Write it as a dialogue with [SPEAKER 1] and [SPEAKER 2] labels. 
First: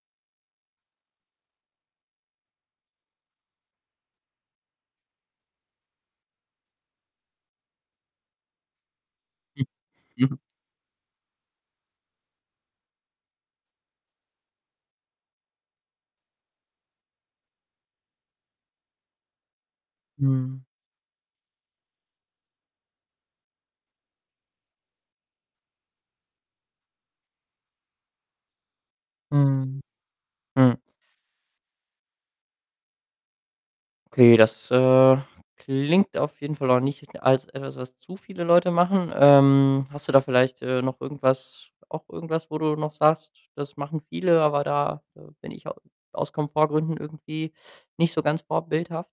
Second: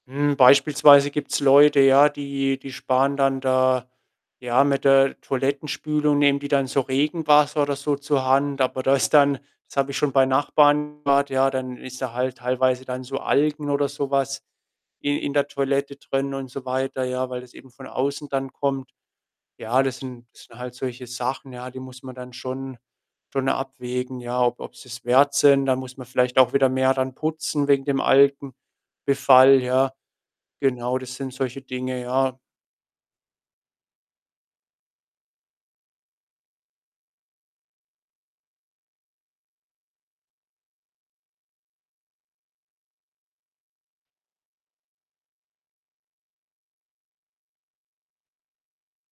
[SPEAKER 1] Mhm, beispielsweise gibt's Leute, ja, die die sparen dann da ja, mit der Toilettenspülung nehmen die dann so Regenwasser oder so zur Hand, aber das ist dann
[SPEAKER 2] Hm.
[SPEAKER 1] das habe ich schon bei
[SPEAKER 2] Mhm.
[SPEAKER 1] Nachbarn gehört, ja, dann ist da halt teilweise dann so Algen oder so was i in der Toilette drin und so weiter, ja, weil das eben von außen dann kommt. Ja, das sind sind
[SPEAKER 2] Mhm.
[SPEAKER 1] halt solche Sachen, ja, die muss man dann schon schon abwägen, ja, ob ob sie es wert sind. Da muss man vielleicht auch wieder mehr dann putzen wegen dem Algenbefall,
[SPEAKER 2] Mhm.
[SPEAKER 1] ja.
[SPEAKER 2] Hm.
[SPEAKER 1] Genau, das sind solche Dinge, ja.
[SPEAKER 2] Okay, das, äh, klingt auf jeden Fall auch nicht als etwas, was zu viele Leute machen. Ähm, hast du da vielleicht, äh, noch irgendwas auch irgendwas, wo du noch sagst: „Das machen viele, aber da, äh, bin ich au aus Komfortgründen irgendwie nicht so ganz vorbildhaft?“